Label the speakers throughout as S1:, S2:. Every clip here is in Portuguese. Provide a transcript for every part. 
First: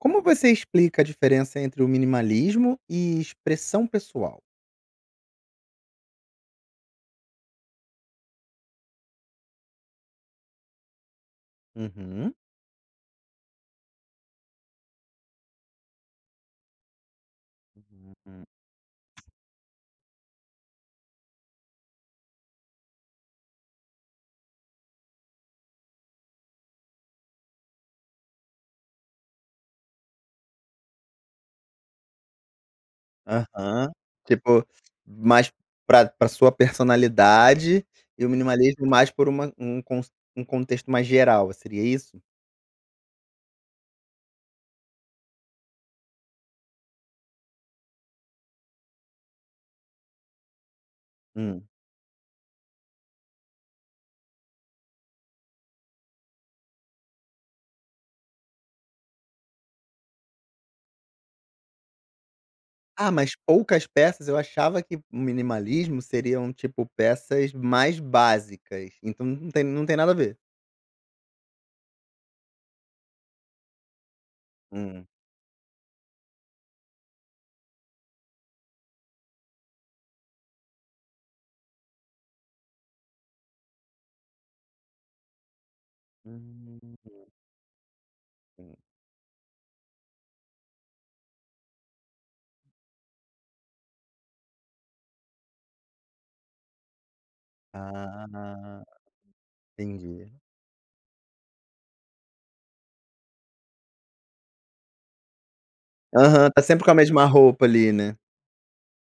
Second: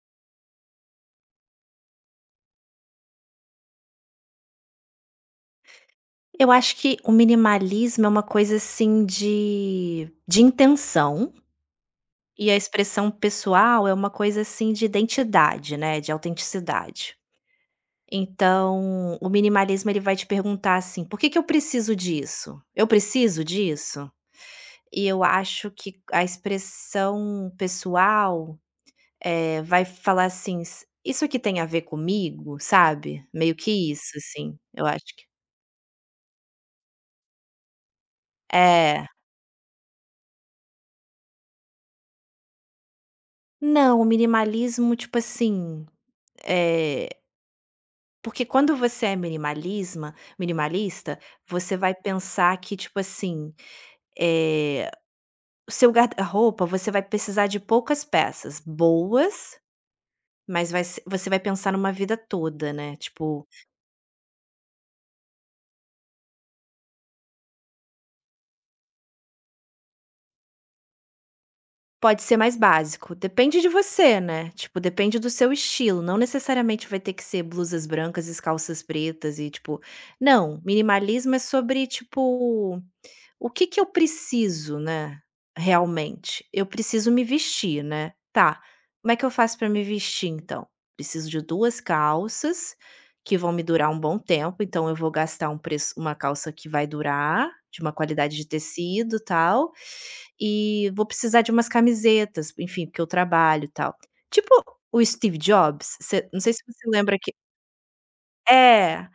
S1: Como você explica a diferença entre o minimalismo e expressão pessoal?
S2: Eu acho que o minimalismo é uma coisa assim de intenção,
S1: Uhum.
S2: e a expressão pessoal é uma coisa assim de identidade, né, de autenticidade.
S1: Hum.
S2: Então, o minimalismo ele vai te perguntar assim: "Por que que eu preciso disso? Eu preciso disso?". E eu acho que a expressão pessoal, vai falar assim: "S Isso aqui tem a ver comigo?", sabe? Meio que
S1: Aham.
S2: isso, assim,
S1: Tipo,
S2: eu acho que
S1: mais pra sua personalidade e o minimalismo
S2: é.
S1: mais por uma um con um contexto mais geral, seria isso?
S2: Não, o minimalismo, tipo assim. É, porque quando você é minimalisma minimalista,
S1: Hum.
S2: você vai pensar que, tipo assim, eh, o seu guarda-roupa, você vai precisar de poucas peças boas, mas vai se você vai pensar numa vida toda, né,
S1: Ah, mas
S2: tipo,
S1: poucas peças, eu achava que o minimalismo seriam, tipo, peças mais básicas, então não tem nada a ver?
S2: pode ser mais básico, depende de você, né, tipo,
S1: Hum.
S2: depende do seu estilo, não necessariamente vai ter que ser blusas brancas e calças pretas e, tipo. Não, minimalismo é sobre, tipo. O que que eu preciso, né, realmente? Eu
S1: Hum.
S2: preciso me vestir, né. Tá, como é que eu faço para me vestir então? Preciso de 2 calças, que vão me durar um bom tempo, então eu vou gastar um preço uma calça que vai durar, de uma qualidade de
S1: Ah,
S2: tecido, tal,
S1: entendi.
S2: e vou precisar de umas camisetas, enfim, porque eu trabalho, tal. Tipo o Steve Jobs, você não
S1: Aham,
S2: sei se
S1: tá sempre
S2: você
S1: com a
S2: lembra
S1: mesma
S2: que
S1: roupa ali, né?
S2: é.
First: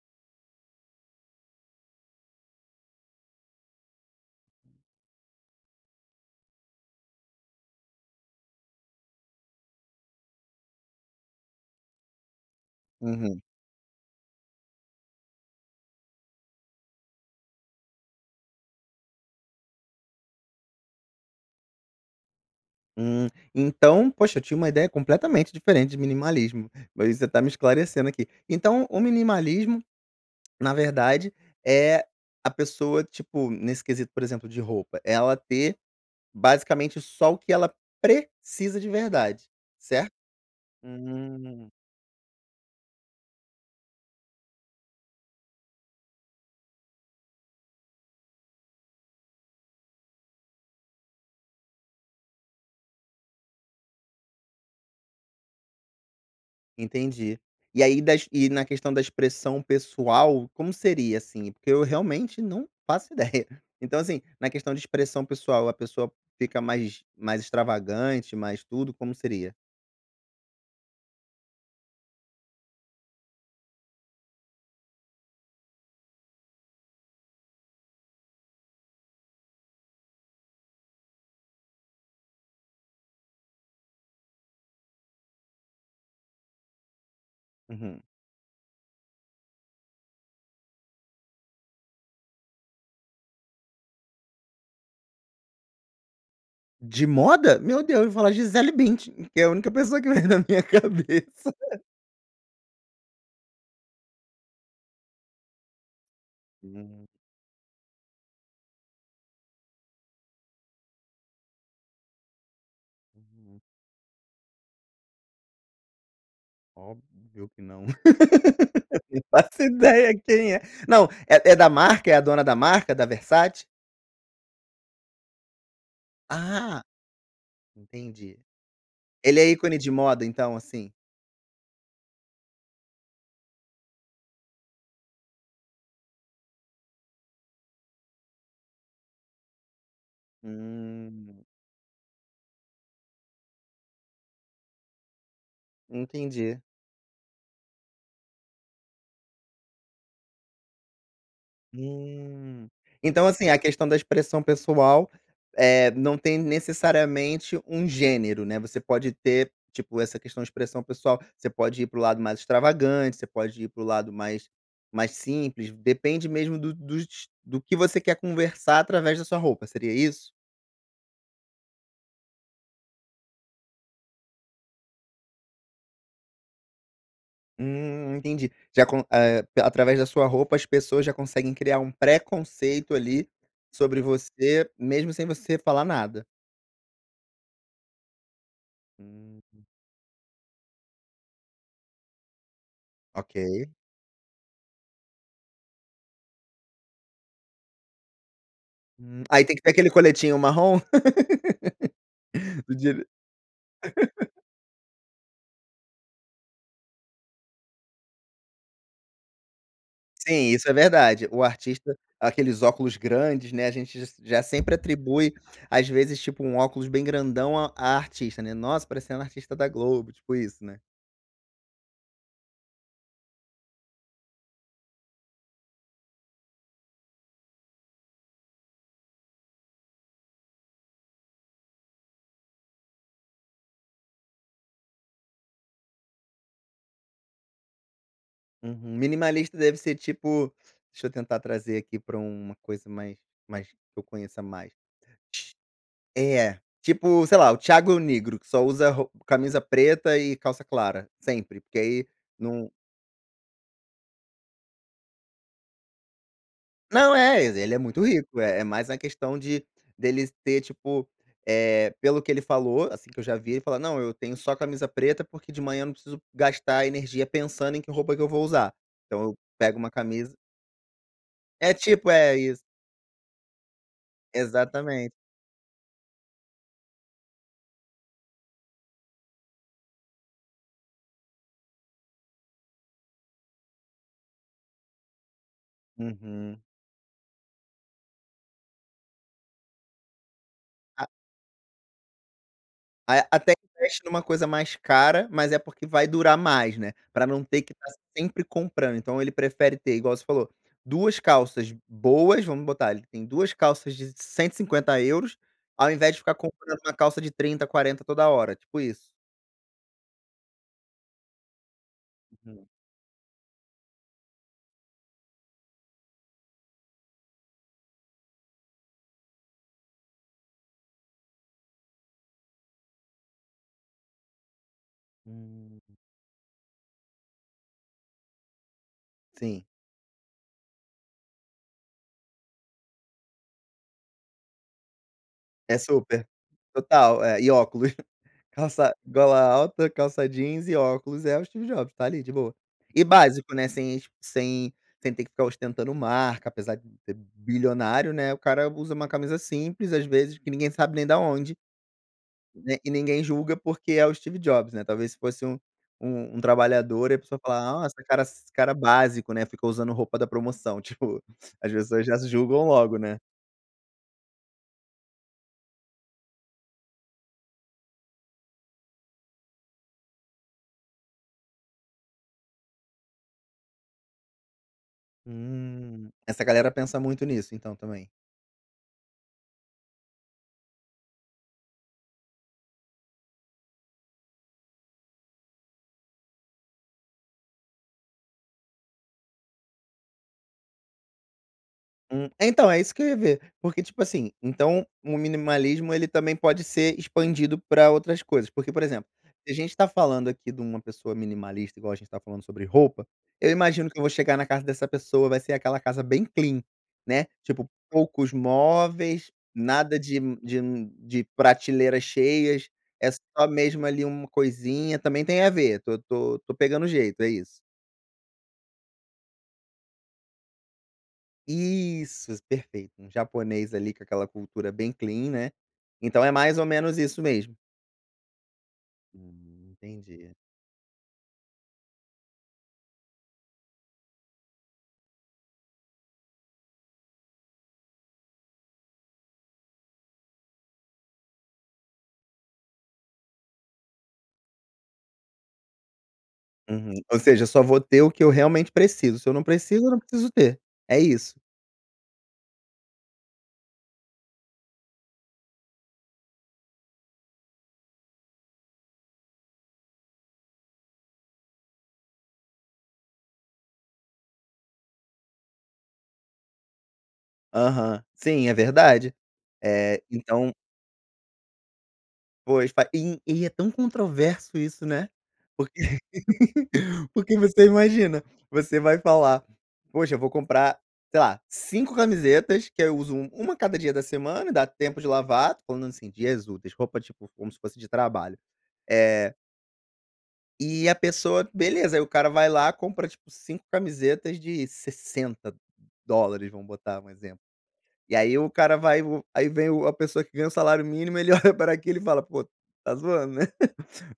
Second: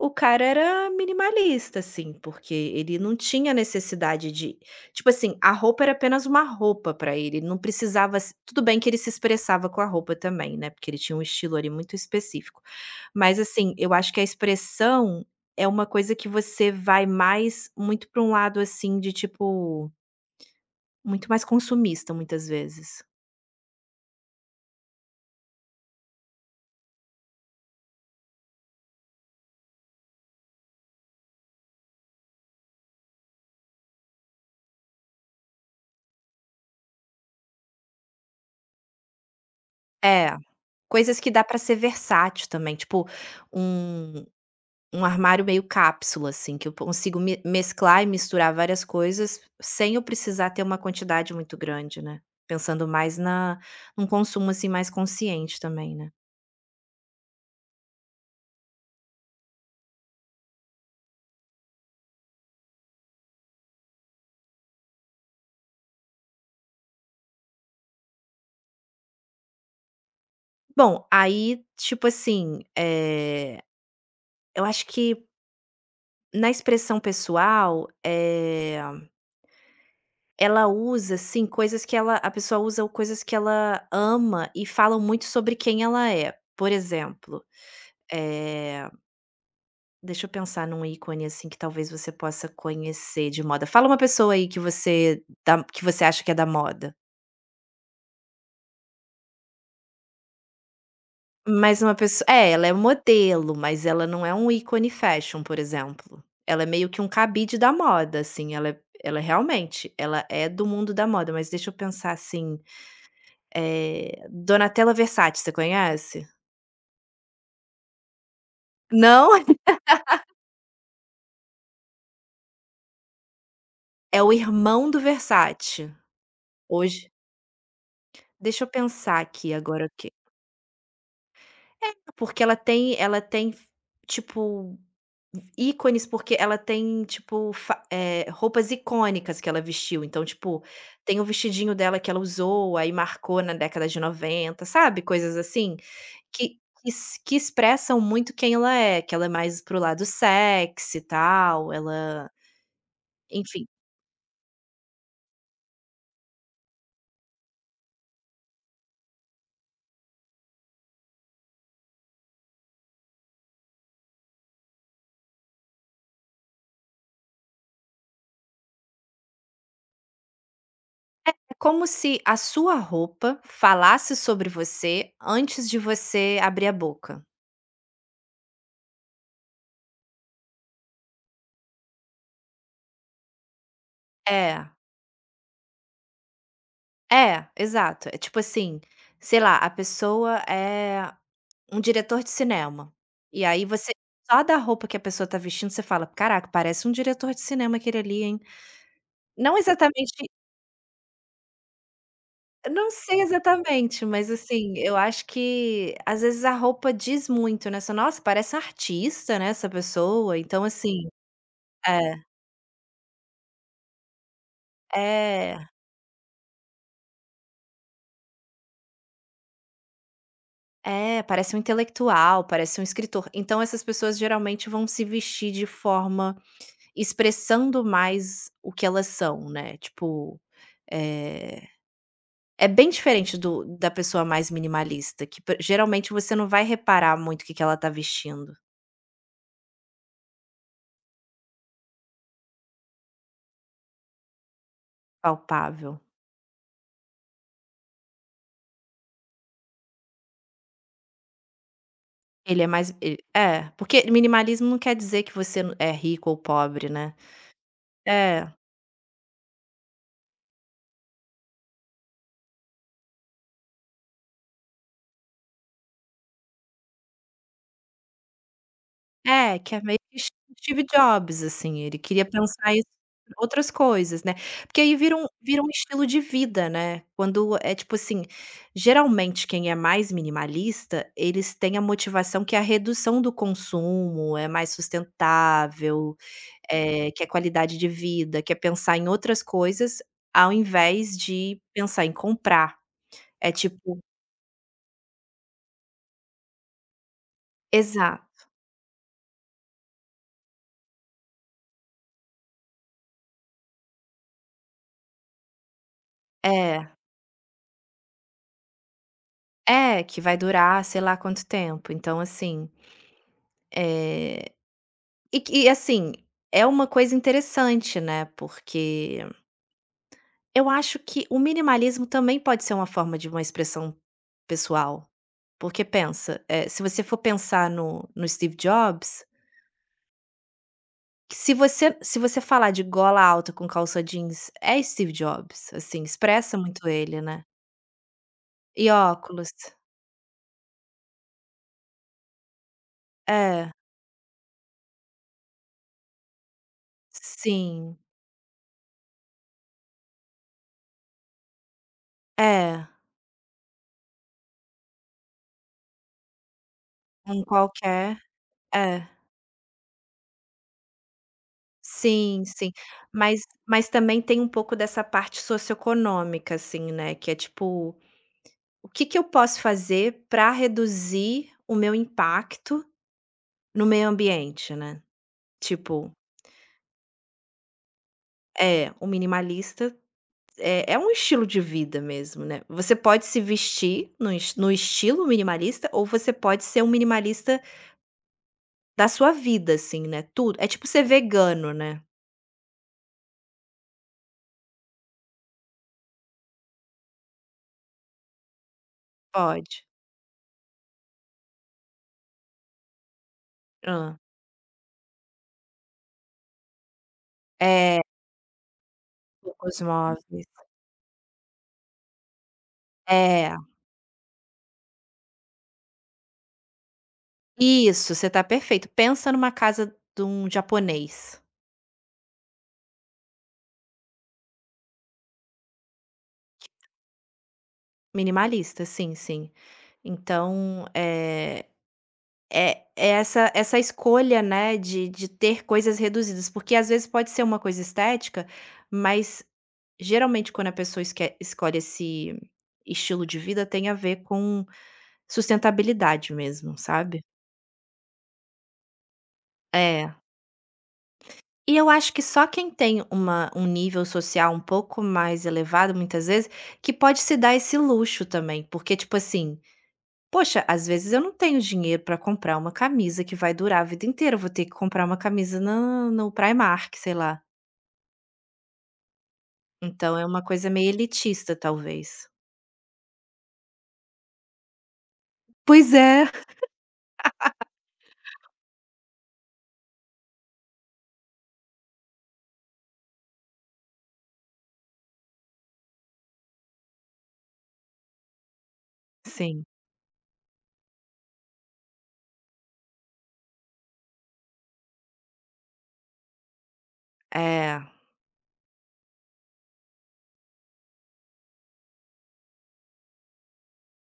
S2: O cara era minimalista, assim, porque ele não tinha necessidade de tipo assim, a roupa era apenas uma roupa pra ele, ele não precisava se, tudo bem que ele se expressava com a roupa também, né, porque ele tinha um estilo ali muito específico. Mas
S1: Uhum.
S2: assim, eu acho que a expressão é uma coisa que você vai mais muito pra um lado, assim, de tipo, muito mais consumista muitas vezes.
S1: Hum, então, poxa, eu tinha uma ideia completamente diferente de minimalismo, mas você está me esclarecendo aqui. Então, o minimalismo, na verdade, é a pessoa, tipo, nesse quesito, por exemplo, de roupa, ela ter basicamente só o que ela precisa de verdade, certo?
S2: É, coisas que dá pra
S1: Hum.
S2: ser versátil também, tipo, um Um armário meio cápsula, assim, que eu consigo me mesclar e misturar várias coisas, sem eu precisar ter uma quantidade muito grande, né. Pensando mais na num consumo, assim, mais consciente também, né.
S1: Entendi. E aí das e na questão da expressão pessoal, como seria, assim? Porque eu realmente não faço ideia. Então, assim, na questão de expressão pessoal, a pessoa fica mais extravagante, mais tudo, como seria?
S2: Bom, aí, tipo assim, eu acho que na expressão pessoal, ela usa, assim, coisas que ela a pessoa usa coisas que ela ama e falam muito sobre quem ela é. Por exemplo,
S1: Uhum.
S2: eh deixa eu pensar num ícone, assim, que talvez você possa conhecer de moda. Fala uma pessoa aí que você da que você acha que é da moda.
S1: De moda? Meu Deus, eu vou falar Gisele Bündchen, que é a única pessoa que vem na minha cabeça.
S2: Mas uma pessoa. É, ela é modelo, mas ela não é um ícone fashion, por exemplo. Ela é meio que
S1: Hum,
S2: um cabide da moda, assim, ela é realmente, ela é do mundo da moda, mas deixa eu pensar assim,
S1: hum,
S2: Donatella Versace, você conhece?
S1: óbvio que não. Não
S2: Não?
S1: faço ideia quem é. Não, é da marca? É a dona da marca, da Versace?
S2: É o irmão do Versace.
S1: Ah,
S2: Hoje
S1: entendi.
S2: deixa eu pensar
S1: Ele é
S2: aqui
S1: ícone
S2: agora o
S1: de
S2: que
S1: moda então, assim?
S2: é, porque ela tem, tipo, ícones, porque ela tem, tipo, roupas icônicas que ela vestiu, então, tipo, tem o
S1: Hum,
S2: vestidinho dela que ela usou, aí marcou na década de 90, sabe, coisas assim, que
S1: entendi.
S2: que s que expressam muito quem ela é, que ela é mais pro lado sexy e tal, ela,
S1: Hum. Então, assim, a
S2: enfim,
S1: questão da expressão pessoal, é não tem necessariamente um gênero, né, você pode ter, tipo, essa questão de expressão pessoal, você pode ir para o lado mais extravagante, você pode ir para o lado mais simples, depende mesmo do que você quer conversar através da sua roupa, seria isso?
S2: é como se a sua roupa falasse sobre você antes de você abrir a boca.
S1: Entendi. Já con eh, pe- através da sua roupa as pessoas já conseguem criar um preconceito ali sobre
S2: É,
S1: você, mesmo sem você falar nada.
S2: é, exato, é tipo assim, sei
S1: Hum,
S2: lá, a pessoa é um diretor de cinema.
S1: ok.
S2: E aí você, só da roupa que a pessoa tá vestindo, você fala: "Caraca, parece um diretor de cinema aquele ali, hein".
S1: Aí tem
S2: Não
S1: que ter aquele
S2: exatamente,
S1: coletinho marrom. do
S2: não
S1: dire
S2: sei exatamente, mas, assim, eu acho que às vezes a roupa diz muito, né, você: "Nossa, parece um artista, né, essa pessoa".
S1: sim,
S2: Então,
S1: isso é
S2: assim,
S1: verdade. O artista
S2: é,
S1: aqueles óculos grandes, né, a gente j já sempre atribui,
S2: é,
S1: às vezes, tipo, um óculos bem grandão a artista, né. "Nossa, parecendo artista da Globo", tipo isso, né.
S2: é, parece um intelectual, parece um escritor. Então essas pessoas geralmente vão se vestir de forma expressando mais o que elas são, né, tipo, eh é bem diferente do da pessoa mais minimalista, que p geralmente você não vai reparar muito o que que ela tá vestindo,
S1: Uhum. Minimalista deve ser tipo deixa eu tentar trazer aqui pra uma coisa mais que eu conheça mais.
S2: palpável.
S1: É, tipo, sei lá, o Thiago Negro que só usa ro camisa preta e calça clara, sempre, porque aí
S2: Ele é
S1: não.
S2: mais, e é, porque minimalismo não quer dizer que você n é rico ou pobre, né.
S1: Não, é, ele é muito rico,
S2: É.
S1: é mais na questão de dele ter, tipo, pelo que ele falou, assim, que eu já vi, ele fala: "Não, eu tenho só camisa preta, porque de manhã eu não preciso gastar energia pensando em que roupa que eu vou usar. Então eu
S2: É, que
S1: pego
S2: é
S1: uma
S2: meio que
S1: camisa."
S2: Steve Jobs,
S1: É
S2: assim, ele
S1: tipo
S2: queria
S1: é isso,
S2: pensar isso, outras coisas, né. Porque aí
S1: exatamente.
S2: vira um estilo de vida, né, quando é tipo assim, geralmente quem é mais minimalista, eles têm a motivação que é a redução do consumo, é mais sustentável,
S1: Uhum.
S2: quer qualidade de vida, quer pensar em outras coisas, ao invés de pensar em comprar.
S1: A
S2: É
S1: Até
S2: tipo
S1: investe numa coisa mais cara, mas é porque vai durar mais, né, pra não ter que estar
S2: exa
S1: sempre comprando. Então ele prefere ter, igual você falou, 2 calças boas, vamos botar, ele tem 2 calças de 150 euros ao invés de ficar comprando
S2: é,
S1: uma calça de 30, 40 toda hora, tipo isso.
S2: é, que vai durar sei lá quanto tempo, então
S1: Uhum.
S2: assim, eh e, assim, é uma coisa interessante, né, porque eu acho que o minimalismo também pode ser uma forma de uma expressão pessoal,
S1: Hum.
S2: porque pensa, se você for pensar no Steve Jobs,
S1: Sim,
S2: que se você falar de gola alta com calça jeans, é Steve Jobs,
S1: é
S2: assim,
S1: super.
S2: expressa muito ele,
S1: Total, é,
S2: né.
S1: e óculos.
S2: E
S1: Calça gola
S2: óculos.
S1: alta, calça jeans e óculos, é o Steve Jobs, tá ali de boa. E básico, né,
S2: É.
S1: sem es sem sem ter que ficar ostentando marca, apesar de ser
S2: Sim.
S1: bilionário, né, o cara usa uma camisa simples, às vezes, que ninguém sabe nem da onde, né,
S2: É.
S1: e ninguém julga porque é o Steve Jobs, né, talvez se fosse um trabalhador e a pessoa
S2: Um
S1: falar: "Nossa,
S2: qualquer.
S1: cara esse cara
S2: É.
S1: básico, né, fica usando roupa da promoção", tipo, as pessoas já
S2: Sim,
S1: julgam
S2: sim.
S1: logo, né.
S2: Mas também tem um pouco dessa parte socioeconômica, assim, né, que é tipo: "O que que eu posso fazer para reduzir o meu impacto no meio ambiente?", né. Tipo
S1: Essa galera pensa muito nisso então também?
S2: é, o minimalista é um estilo de vida mesmo, né. Você pode se vestir no estilo minimalista ou você pode ser um minimalista da sua vida, assim, né, tudo é tipo ser vegano, né.
S1: Então, é isso que eu ia ver, porque, tipo assim, então o minimalismo ele também pode ser expandido para outras coisas, porque, por exemplo, se a gente
S2: Pode.
S1: tá falando aqui de uma pessoa minimalista, igual a gente tá falando sobre roupa, eu imagino que eu vou
S2: Hã.
S1: chegar na casa dessa pessoa, vai ser aquela casa bem clean, né, tipo,
S2: É,
S1: poucos móveis,
S2: poucos
S1: nada de
S2: móveis.
S1: de de prateleiras cheias, é só
S2: É.
S1: mesmo ali uma coisinha, também tem a ver, tô pegando jeito, é isso?
S2: Isso, você tá perfeito. Pensa numa casa de um japonês,
S1: Isso, perfeito. Um japonês ali com aquela cultura bem clean, né. Então é mais ou menos isso mesmo.
S2: minimalista, sim, sim.
S1: Entendi.
S2: Então, é essa escolha, né, de ter coisas reduzidas, porque às vezes pode ser uma coisa estética, mas geralmente quando a pessoa esque escolhe esse estilo de vida tem a ver com sustentabilidade mesmo,
S1: Uhum. Ou
S2: sabe.
S1: seja, eu só vou ter o que eu realmente preciso, se eu não preciso, eu não
S2: É.
S1: preciso ter. É isso.
S2: E eu acho que só quem tem uma um nível social um pouco mais elevado, muitas vezes, que pode se dar esse luxo também, porque, tipo assim, poxa, às vezes eu não tenho dinheiro pra comprar uma camisa que vai durar a vida inteira, eu vou ter que comprar uma camisa no Primark, sei lá.
S1: Aham. Sim, é verdade.
S2: Então é uma
S1: Então
S2: coisa meio elitista, talvez.
S1: pois, fa e é tão controverso isso, né.
S2: Pois
S1: Porque
S2: é.
S1: Você imagina, você vai falar: "Poxa, eu vou comprar, sei lá, 5 camisetas, que eu uso uma cada dia da semana, dá tempo de lavar", tô falando assim, dias úteis, roupa, tipo, como se fosse de trabalho. Eh,
S2: Sim,
S1: e a pessoa beleza, aí o cara vai lá, compra, tipo, 5 camisetas de 60 dólares, vamos botar um exemplo.
S2: é.
S1: E aí o cara vai o aí vem o a pessoa que ganha o salário mínimo, ele olha para aquilo e fala: "Pô, tá zoando, né?"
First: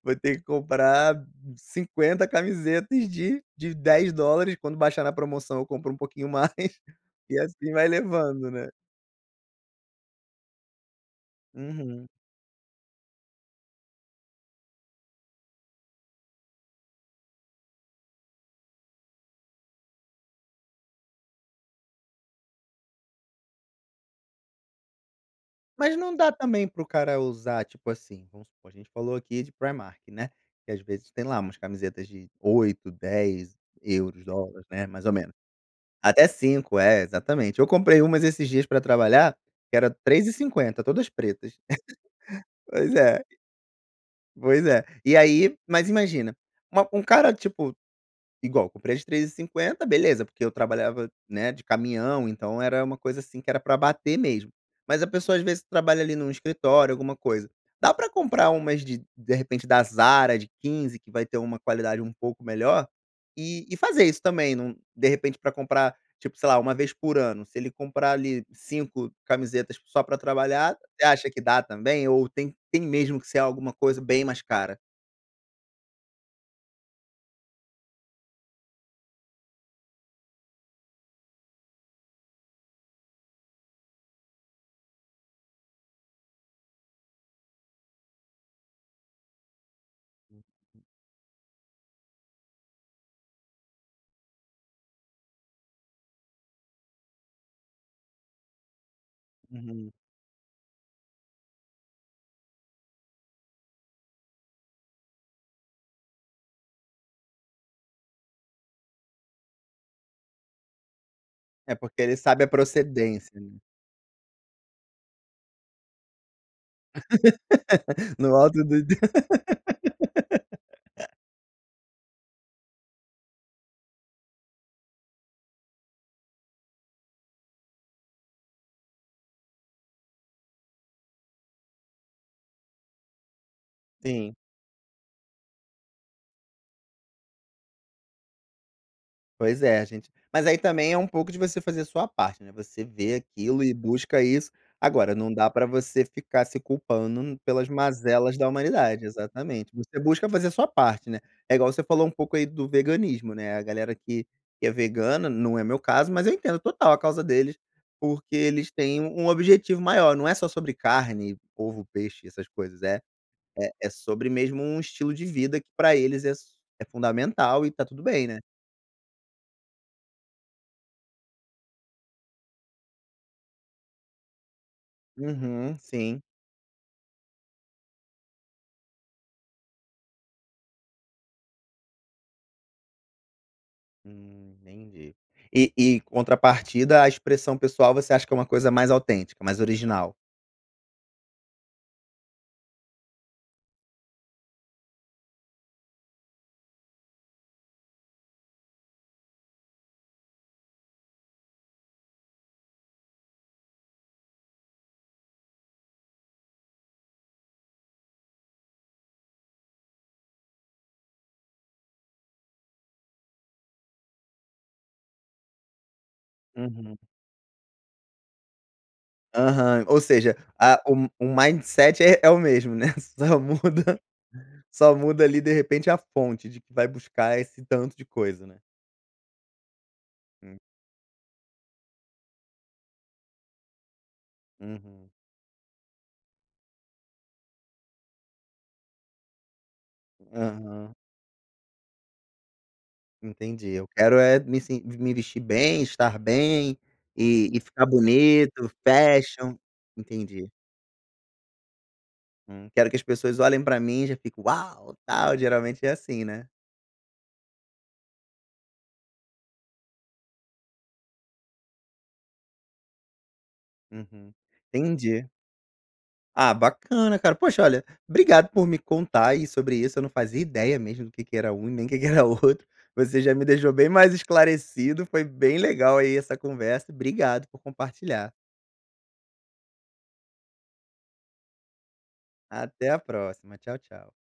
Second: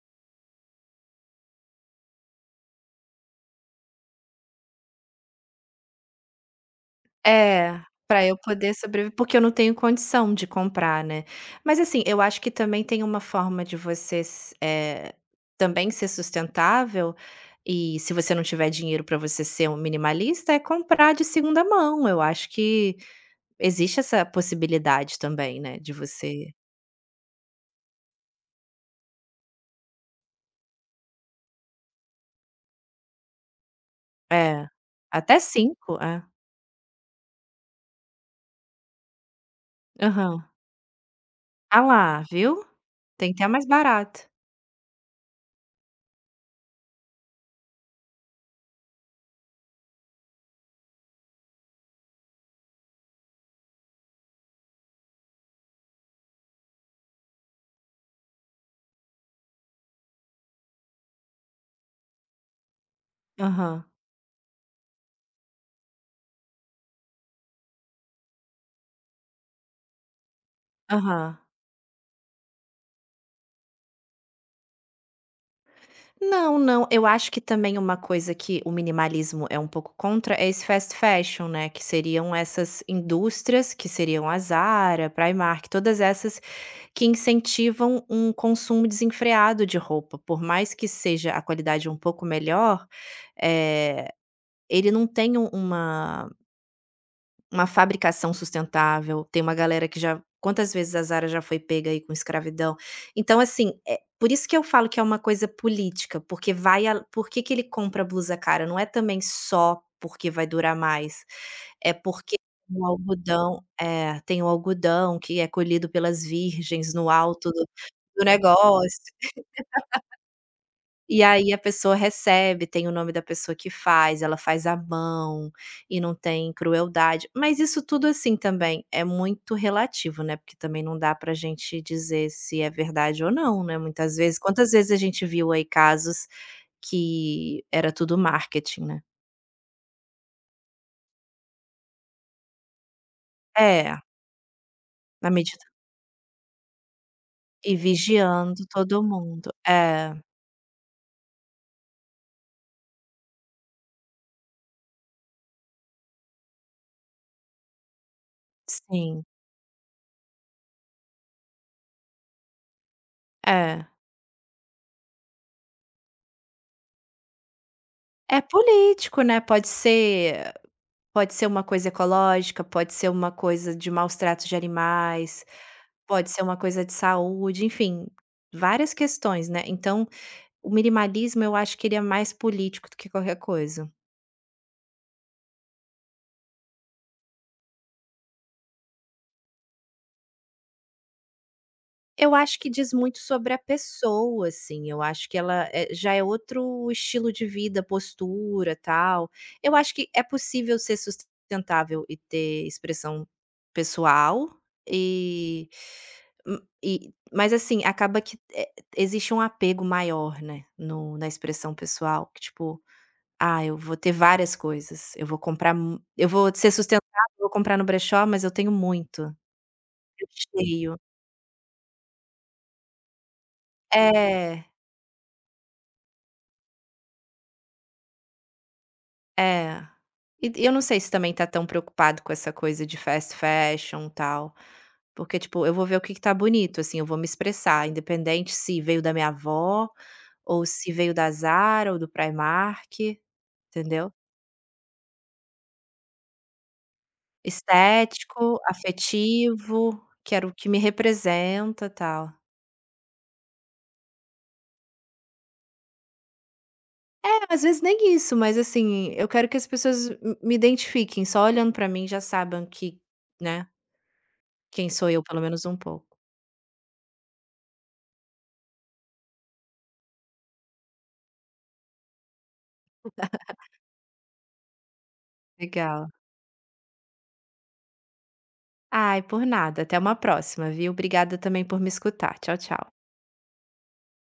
S1: Vou ter que comprar 50 camisetas de 10 dólares quando baixar na promoção eu compro um pouquinho mais, e assim
S2: É,
S1: vai
S2: para eu
S1: levando, né.
S2: poder sobreviver, porque eu não tenho condição de comprar, né. Mas assim,
S1: Uhum.
S2: eu acho que também tem uma forma de você também ser sustentável, e se você não tiver dinheiro para você ser um minimalista, é comprar de segunda mão, eu acho que existe essa possibilidade também, né, de
S1: Mas não dá
S2: você.
S1: também para o cara usar, tipo assim, vamos supor, a gente falou aqui de Primark, né, que às vezes tem lá umas camisetas de 8 10 euros dólares,
S2: É,
S1: né, mais ou menos.
S2: até 5, é.
S1: Até 5 é, exatamente. Eu comprei umas esses dias pra trabalhar, que era três e
S2: Aham.
S1: cinquenta todas pretas.
S2: Ah lá, viu.
S1: Pois é,
S2: Tem que até mais barato.
S1: pois é. E aí mas imagina, uma um cara tipo Igual, comprei as de 3,50, beleza, porque eu trabalhava, né, de caminhão, então era uma coisa assim que era pra bater mesmo. Mas a pessoa às vezes trabalha ali num escritório, alguma coisa. Dá pra comprar umas de repente da Zara de 15, que vai ter uma qualidade um pouco melhor, e
S2: Aham,
S1: fazer isso também, não de repente pra comprar, tipo, sei lá, uma vez por ano, se ele comprar ali 5 camisetas só pra trabalhar, você acha
S2: aham.
S1: que dá também ou tem mesmo que ser alguma coisa bem mais cara?
S2: Não, não. Eu acho que também uma coisa que o minimalismo é um pouco contra é esse fast fashion, né, que seriam essas indústrias, que seriam a Zara, Primark, todas essas que incentivam um consumo desenfreado de roupa. Por mais que seja a qualidade um pouco melhor, eh, ele não tem um uma fabricação sustentável, tem uma galera
S1: Uhum.
S2: que já, quantas vezes a Zara já foi pega aí com escravidão. Então assim, é por isso que eu falo que é uma coisa política, porque vai a por que que ele compra blusa cara? Não é também só porque vai durar mais,
S1: É,
S2: é
S1: porque ele
S2: porque
S1: sabe a
S2: o
S1: procedência, né.
S2: algodão é, tem o algodão que é colhido pelas virgens no alto do
S1: No alto do
S2: negócio. E aí a pessoa recebe, tem o nome da pessoa que faz, ela faz à mão e não tem crueldade. Mas isso tudo, assim, também é muito relativo, né, porque também não dá pra gente dizer se é verdade ou não, né, muitas
S1: Sim.
S2: vezes. Quantas vezes a gente viu aí casos que era tudo marketing, né?
S1: Pois é, gente. Mas aí também é um pouco de você fazer a sua parte, né, você vê aquilo e
S2: É,
S1: busca isso. Agora,
S2: na
S1: não dá
S2: medida,
S1: pra você ficar se culpando pelas
S2: e
S1: mazelas da
S2: vigiando todo
S1: humanidade,
S2: mundo.
S1: exatamente. Você
S2: É,
S1: busca fazer a sua parte, né. É igual você falou um pouco aí do veganismo, né, a galera que é vegana, não é meu caso, mas eu entendo total a causa deles, porque eles têm
S2: sim.
S1: um objetivo maior, não é só sobre carne, ovo, peixe, essas coisas, é é
S2: É.
S1: é sobre mesmo um estilo de vida que pra eles é fundamental e tá tudo bem, né.
S2: É político, né, Pode ser uma coisa ecológica, pode ser uma coisa de maus tratos de animais,
S1: Uhum, sim.
S2: pode ser uma coisa de saúde, enfim, várias questões, né. Então, o minimalismo eu acho que ele é mais político do que qualquer coisa.
S1: Entendi. E contrapartida, a expressão pessoal você acha que é uma coisa mais autêntica, mais original?
S2: Eu acho que diz muito sobre a pessoa, assim, eu acho que ela, já é outro estilo de vida, postura, tal. Eu acho que é possível ser sustentável e ter expressão pessoal, e e mas assim, acaba que, existe um apego maior, né, no na expressão pessoal, que tipo: "Ah, eu vou ter várias coisas, eu vou comprar mu eu vou ser
S1: Uhum.
S2: sustentável, eu vou comprar no brechó, mas eu tenho muito,
S1: Aham. Ou
S2: eu
S1: seja, a
S2: cheio".
S1: o mindset é o mesmo, né, só muda
S2: É.
S1: só muda ali, de repente, a fonte de que vai buscar esse tanto de coisa, né.
S2: É. E
S1: Hum,
S2: e eu não sei se também tá tão preocupado com essa coisa de fast fashion, tal,
S1: uhum.
S2: porque, tipo, eu vou ver o que que tá bonito, assim, eu vou me expressar, independente se veio da minha avó ou se
S1: Aham,
S2: veio da Zara ou do Primark,
S1: entendi. Eu
S2: entendeu.
S1: quero é me vestir bem, estar bem e ficar
S2: Estético,
S1: bonito, fashion.
S2: afetivo, que era
S1: Entendi.
S2: o que me representa, tal.
S1: Quero que as pessoas olhem pra mim e já fico: "Uau!", tal, geralmente é assim, né.
S2: É, às vezes nem isso, mas, assim, eu quero que as pessoas m me identifiquem, só olhando pra mim já saibam que, né,
S1: Uhum.
S2: quem sou eu,
S1: Entendi.
S2: pelo menos um pouco.
S1: Ah, bacana, cara. Poxa, olha, obrigado por me contar aí sobre isso, eu não fazia ideia mesmo do que era um e nem o que que era outro. Você já me deixou bem mais esclarecido, foi bem legal
S2: Legal.
S1: aí essa conversa. Obrigado por compartilhar.
S2: Ai, por nada. Até uma próxima, viu? Obrigada também por me escutar. Tchau,
S1: Até
S2: tchau.
S1: a próxima. Tchau, tchau.